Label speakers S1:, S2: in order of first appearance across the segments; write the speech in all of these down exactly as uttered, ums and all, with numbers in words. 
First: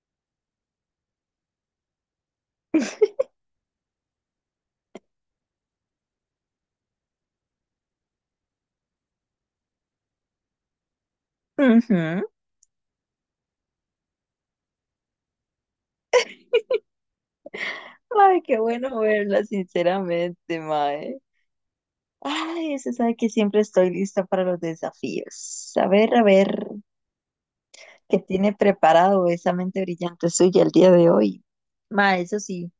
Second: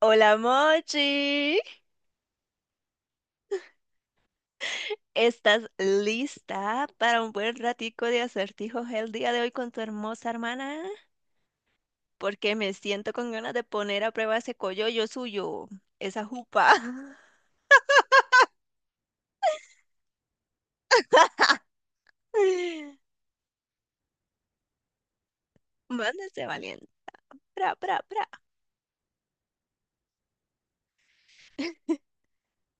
S1: Hola Mochi, ¿estás lista para un buen ratico de acertijos el día de hoy con tu hermosa hermana?
S2: Ujú.
S1: Porque me siento con ganas de poner a prueba ese coyollo suyo, esa jupa.
S2: Ay, qué bueno verla, sinceramente, Mae. Ay, se sabe que siempre estoy lista para los desafíos. A ver, a
S1: Mándese
S2: ver,
S1: valiente. Pra, pra,
S2: ¿qué
S1: pra.
S2: tiene preparado esa mente brillante suya el día de hoy? Mae, eso sí,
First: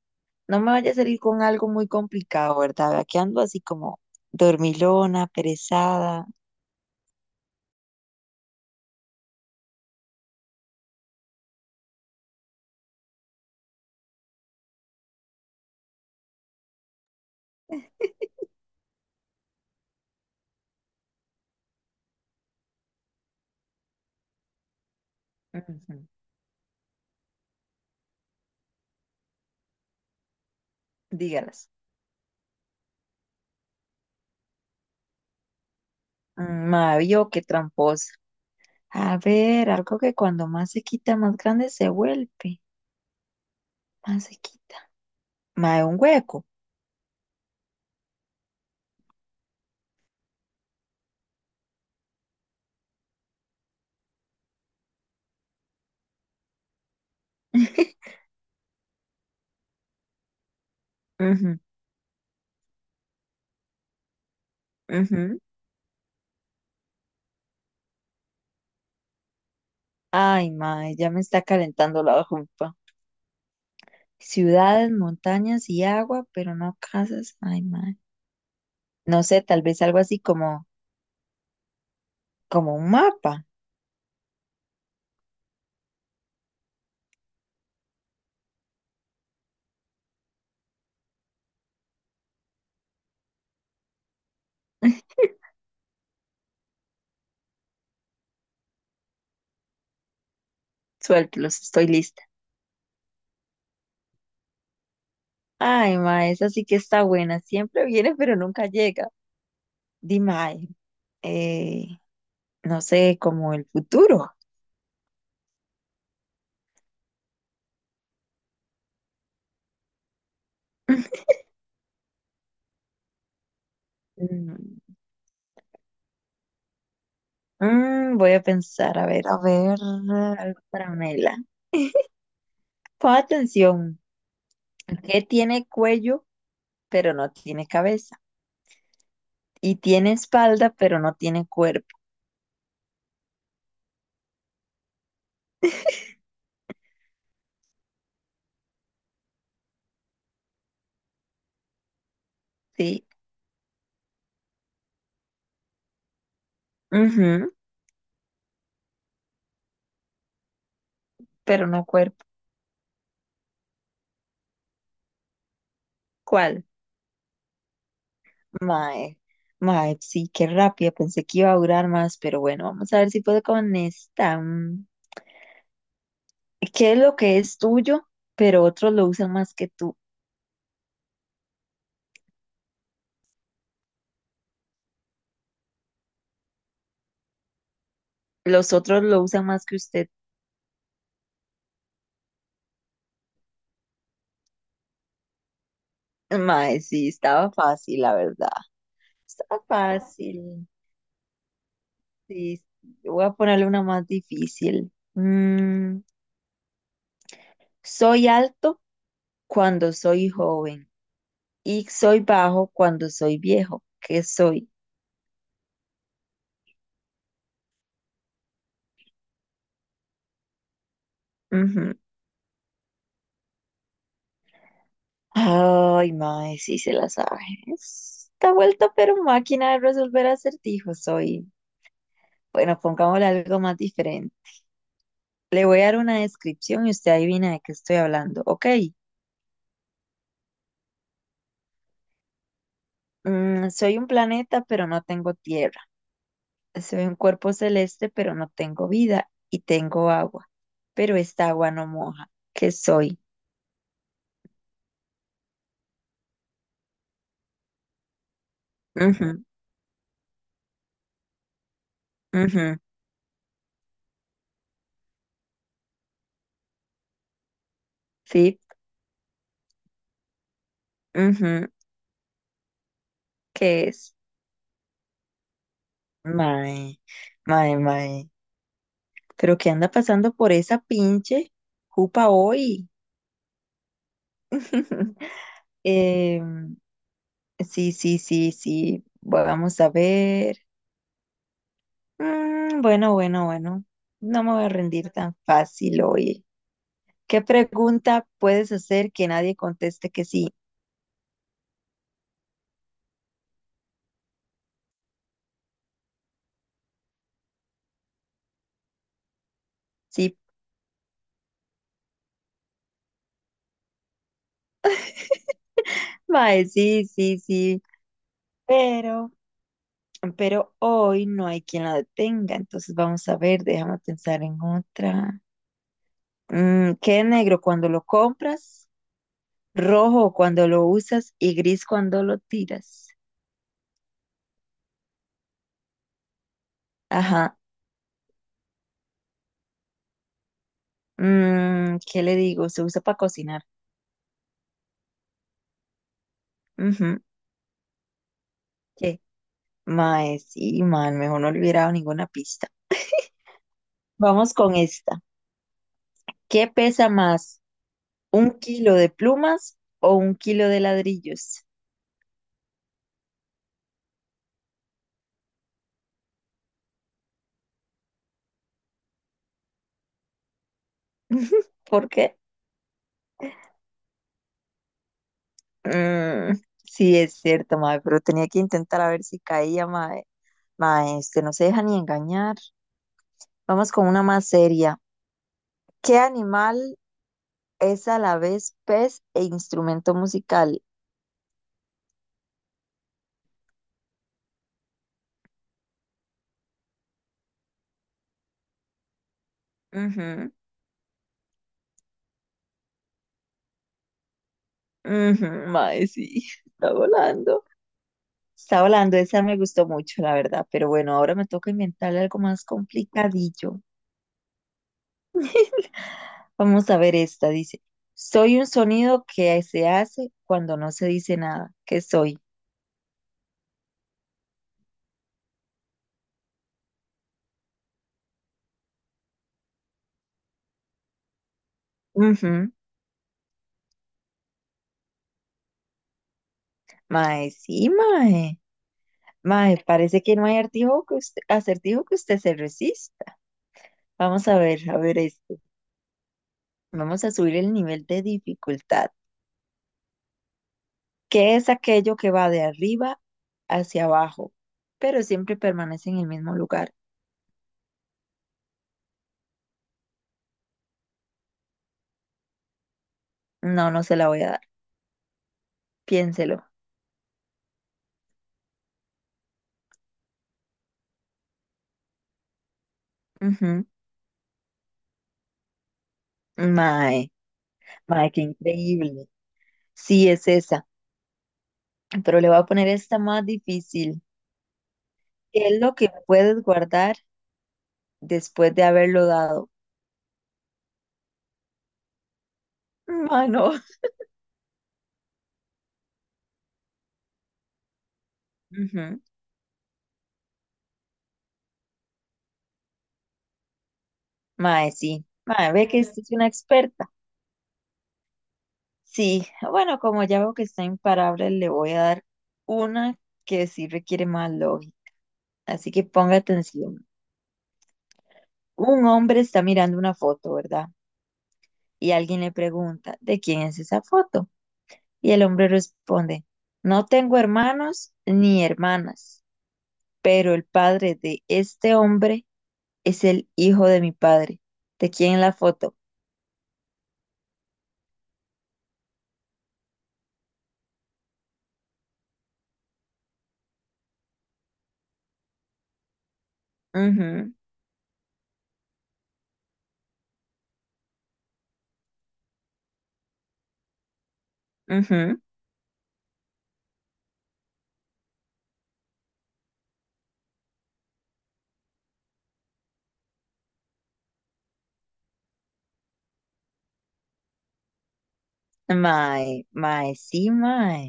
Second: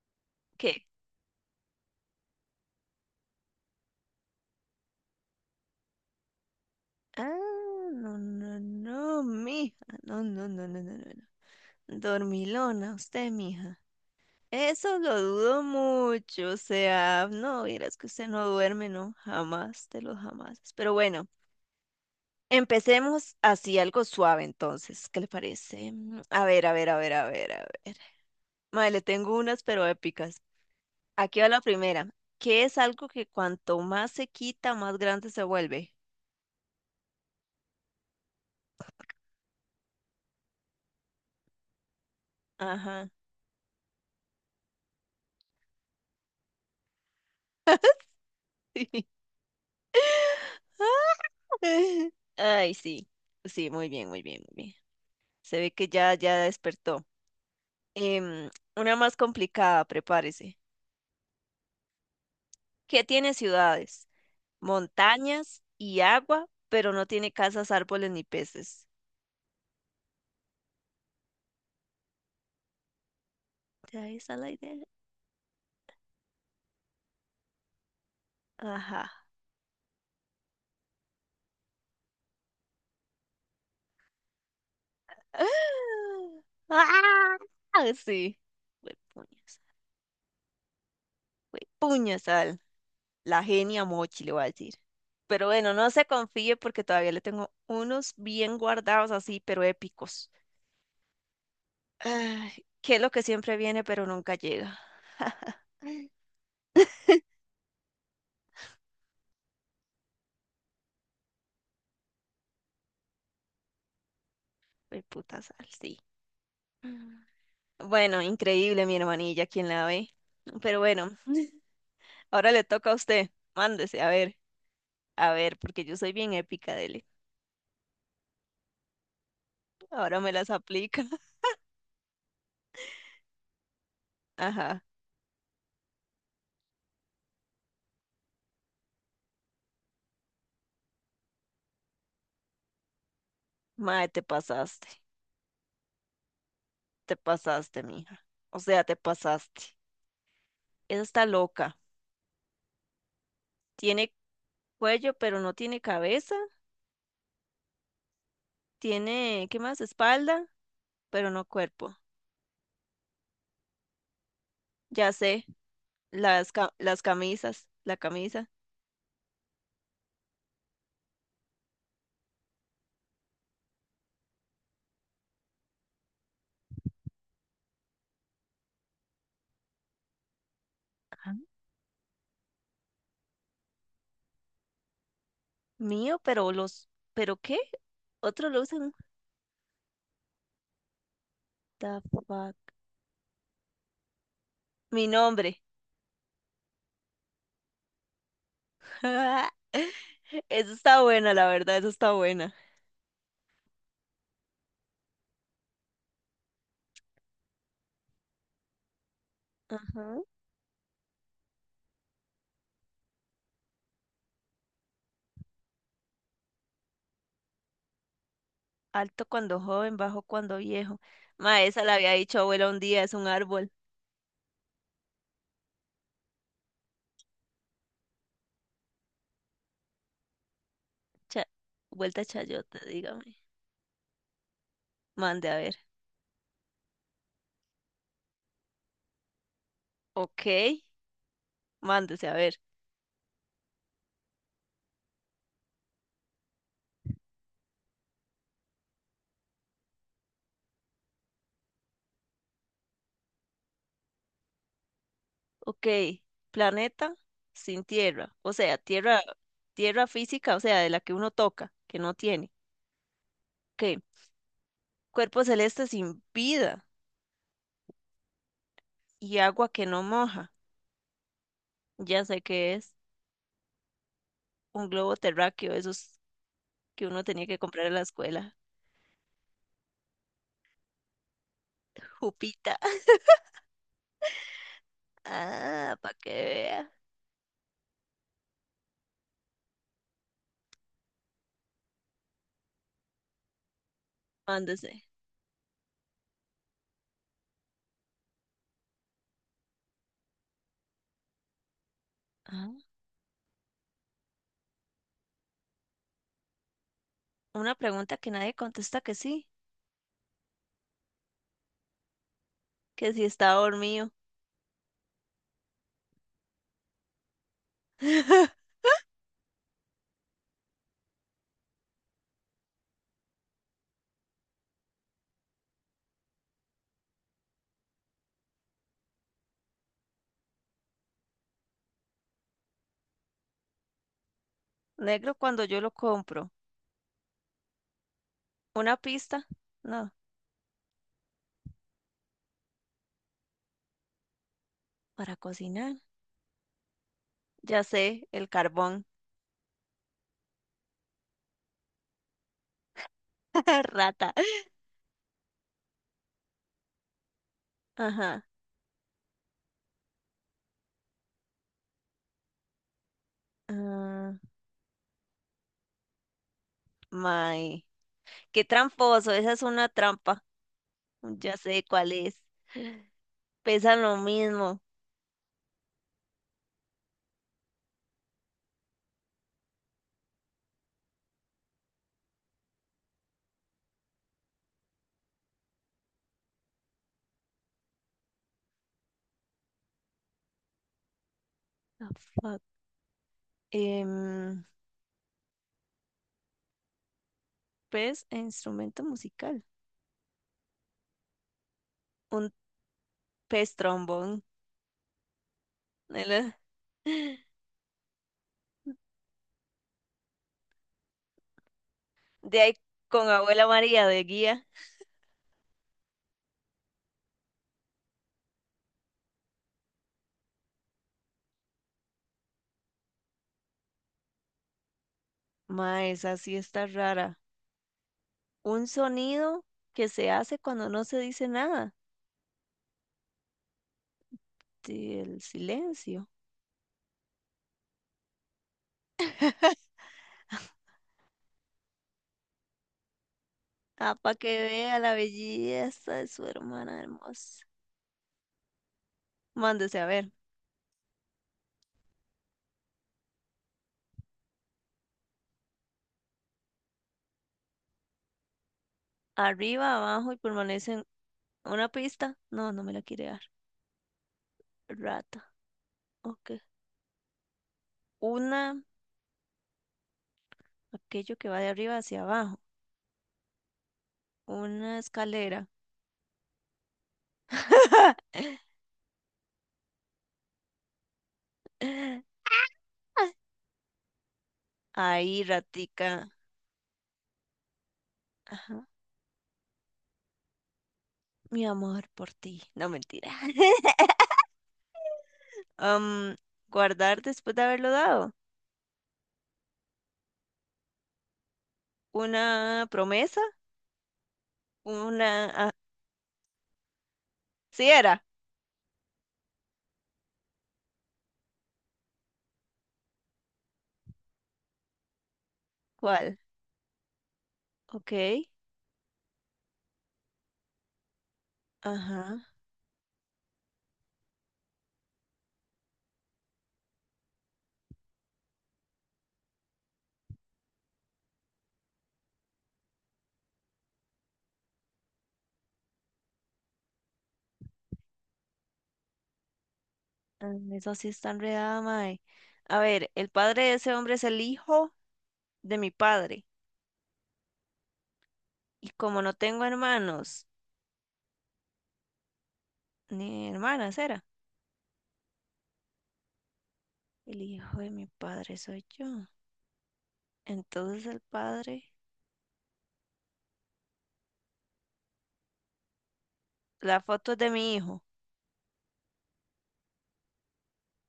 S2: no me
S1: ¿Qué?
S2: vaya a salir con algo muy complicado, ¿verdad? Aquí ando así como dormilona, perezada.
S1: Ah, no, no, no, mija. No, no, no, no, no, no. no. Dormilona, usted, mija. Eso lo dudo mucho, o sea, no, vieras que usted no duerme, no, jamás, de los jamás. Pero bueno, empecemos así, algo suave entonces, ¿qué le parece?
S2: Ujú.
S1: Mm, a ver, a ver, a ver, a ver, a ver. Mae, le tengo unas pero épicas. Aquí va la
S2: Dígalas.
S1: primera. ¿Qué es algo que cuanto más se quita, más grande se vuelve?
S2: Mm, Mae, vio qué tramposa. A ver, algo que cuando más se quita, más grande se vuelve.
S1: Ajá.
S2: Más se quita. Mae, un hueco.
S1: Ay, sí, sí, muy bien, muy bien, muy bien. Se ve que ya, ya despertó. Em, una más complicada, prepárese.
S2: Ujú,
S1: Que tiene ciudades,
S2: ujú.
S1: montañas y agua, pero no tiene casas, árboles ni peces.
S2: Ay, mae, ya me está calentando la jupa.
S1: ¿De ahí está la idea?
S2: Ciudades, montañas y agua, pero no casas. Ay, mae.
S1: Ajá.
S2: No sé, tal vez algo así como, como un mapa.
S1: ¡Ah! Sí. Huepuñas. Huepuñas al- La genia Mochi, le voy a decir. Pero bueno, no se confíe porque todavía le tengo unos bien guardados así, pero épicos.
S2: Suéltelos, estoy lista.
S1: Ay, ¿qué es lo que siempre viene pero nunca llega?
S2: Ay, mae, esa sí que está buena. Siempre viene, pero nunca llega. Dime, ay, eh, no sé, como el futuro.
S1: Puta sal, sí. Mm. Bueno, increíble, mi hermanilla, quien la ve. Pero bueno, ahora le toca a usted. Mándese, a ver,
S2: Mm,
S1: a ver, porque yo soy bien épica, dele.
S2: mm, voy a pensar, a ver, a ver,
S1: Ahora me las
S2: algo para
S1: aplica.
S2: Mela. Pon atención,
S1: Ajá.
S2: ¿qué tiene cuello, pero no tiene cabeza? Y tiene espalda, pero no tiene cuerpo.
S1: Mae, te pasaste. Te pasaste, mija. O sea, te pasaste. Esa está loca.
S2: Sí,
S1: Tiene cuello, pero no tiene cabeza.
S2: ujú,
S1: Tiene, ¿qué más? Espalda, pero no
S2: pero no
S1: cuerpo.
S2: cuerpo.
S1: Ya sé, las,
S2: ¿Cuál?
S1: ca- las camisas, la camisa.
S2: Mae, mae, sí, qué rápida. Pensé que iba a durar más, pero bueno, vamos a ver si puedo con esta. Mm, ¿qué es lo que es tuyo, pero otros lo usan más que tú?
S1: Ajá. Mío, pero los, ¿pero qué? Otros lo
S2: Los
S1: usan.
S2: otros lo usan más que usted.
S1: The fuck? Mi nombre.
S2: Mae, sí, estaba fácil, la verdad. Estaba fácil.
S1: Eso está buena, la verdad, eso está buena.
S2: Sí, voy a ponerle una más difícil. Mm, soy alto cuando
S1: Ajá.
S2: soy joven y soy bajo cuando soy viejo. ¿Qué soy?
S1: Alto cuando joven, bajo cuando viejo. Ma, esa la
S2: Ujú.
S1: había dicho abuela un día, es un árbol.
S2: Ay, mae, sí se la sabe. Está vuelto, pero máquina de resolver acertijos soy.
S1: Cha- Vuelta chayota,
S2: Bueno, pongámosle
S1: dígame.
S2: algo más diferente.
S1: Mande a
S2: Le
S1: ver.
S2: voy a dar una descripción y usted adivina de qué estoy hablando. Ok,
S1: Ok, mándese a ver.
S2: mm, soy un planeta, pero no tengo tierra. Soy un cuerpo celeste, pero no tengo vida y tengo agua. Pero esta agua no moja. ¿Qué soy?
S1: Ok, planeta sin tierra, o sea, tierra,
S2: Ujú,
S1: tierra física, o sea, de la que uno toca, que no tiene.
S2: ujú,
S1: Ok, cuerpo celeste sin vida
S2: sí,
S1: y agua que no moja.
S2: ujú,
S1: Ya sé que es
S2: ¿qué es?
S1: un globo terráqueo, eso es
S2: Mae,
S1: que uno tenía que
S2: mae,
S1: comprar en la
S2: mae.
S1: escuela.
S2: Pero qué anda pasando por esa pinche jupa
S1: Jupita.
S2: hoy.
S1: Ah, para que
S2: Em,
S1: vea.
S2: sí, sí, sí, sí. Bueno, vamos a ver. Mm, bueno, bueno, bueno. No me voy a
S1: Mándese.
S2: rendir tan fácil hoy. ¿Qué pregunta puedes hacer que nadie conteste que sí?
S1: Ah, una pregunta que nadie contesta que sí,
S2: Sí,
S1: que si está dormido.
S2: mae, sí, sí, sí. Pero, pero hoy no hay quien la detenga. Entonces vamos a ver, déjame pensar en otra. Mm, queda negro cuando lo compras, rojo cuando lo usas y gris cuando lo tiras.
S1: Negro cuando yo lo compro.
S2: Ajá.
S1: Una pista. No,
S2: Mm, ¿qué le digo? Se usa para cocinar.
S1: para cocinar.
S2: Ujú.
S1: Ya sé, el carbón.
S2: ¿Qué? Mae, sí, man, mejor no le hubiera dado ninguna pista.
S1: Rata.
S2: Vamos con esta. ¿Qué pesa más?
S1: Ajá.
S2: ¿Un kilo de plumas o un kilo de ladrillos?
S1: Ah, may. Qué tramposo, esa es una trampa. Ya sé
S2: ¿Por
S1: cuál es.
S2: qué?
S1: Pesan lo mismo.
S2: Mm, sí, es cierto, mae, pero tenía que intentar a ver si caía, mae. Mae, este no se deja ni engañar. Vamos con una más seria. ¿Qué animal es a la vez pez e instrumento musical?
S1: Ah, fuck. Em, Pez e instrumento musical.
S2: Ujú,
S1: Un pez trombón.
S2: ujú, mae, sí,
S1: ¿Verdad?
S2: está volando. Está volando, esa me gustó mucho, la verdad. Pero bueno, ahora me toca inventarle algo
S1: De
S2: más
S1: ahí con abuela
S2: complicadillo.
S1: María de guía.
S2: Vamos a ver esta, dice. Soy un sonido que se hace cuando no se dice nada. ¿Qué soy?
S1: Ma, esa sí está rara. Un sonido que se hace cuando no se dice nada.
S2: Ujú,
S1: Sí, el silencio.
S2: mae, sí, mae. Mae, parece que no hay artijo que usted- acertijo que usted se resista.
S1: Ah, para
S2: Vamos a
S1: que
S2: ver, a
S1: vea la
S2: ver esta.
S1: belleza de su hermana
S2: Vamos a subir
S1: hermosa.
S2: el nivel de dificultad,
S1: Mándese a ver.
S2: que es aquello que va de arriba hacia abajo, pero siempre permanece en el mismo lugar.
S1: Arriba, abajo y permanecen. ¿Una pista? No, no me la quiere dar.
S2: No, no se la voy a dar.
S1: Rata. Ok.
S2: Piénselo.
S1: Una, aquello que va de arriba hacia abajo.
S2: Ujú.
S1: Una escalera.
S2: Mae, mae, qué increíble. Sí, es esa, pero le voy a poner esta más difícil.
S1: Ahí,
S2: ¿Qué es lo que
S1: ratica,
S2: puedes guardar después de haberlo dado?
S1: mi amor por ti. No, mentira.
S2: Mano. No.
S1: Am, guardar después de haberlo dado.
S2: Ujú.
S1: Una promesa,
S2: Mae, sí.
S1: una... ah,
S2: Mae, ve que esta es una experta.
S1: sí era.
S2: Sí, bueno, como ya veo que está imparable, le voy a dar una que sí requiere más lógica. Así que ponga
S1: ¿Cuál?
S2: atención.
S1: Ok.
S2: Un hombre está mirando una foto, ¿verdad? Y
S1: Ajá.
S2: alguien le pregunta, ¿de quién es esa foto? Y el hombre responde, no tengo hermanos ni hermanas, pero el padre de este hombre es el hijo de mi padre. ¿De quién es la foto?
S1: Am, eso sí está enredada, mae. A ver, el padre de ese hombre es el hijo de mi padre.
S2: Mhm,
S1: Y como no tengo hermanos, ni hermanas, era.
S2: mhm.
S1: El hijo de mi padre soy yo. Entonces el padre... la foto es de mi hijo.
S2: Mae, mae, sí, mae.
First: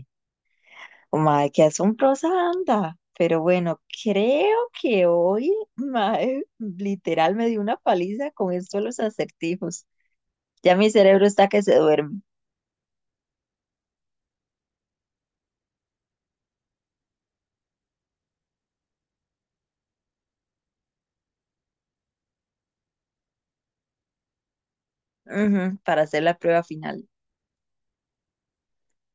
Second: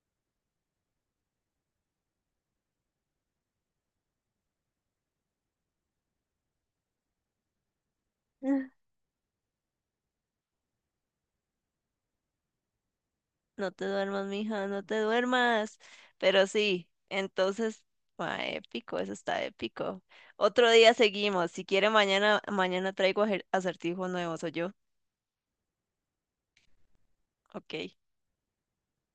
S2: Mae, qué asombrosa anda. Pero bueno, creo que hoy, mae, literal me dio una paliza con esto de los acertijos. Ya mi cerebro está que se duerme.
S1: No te duermas, mija, no te duermas. Pero sí, entonces, ma, épico, eso está épico. Otro día seguimos. Si quiere, mañana, mañana traigo ajer- acertijos nuevos, ¿o yo?
S2: Ujú, para hacer la prueba final.
S1: Ok.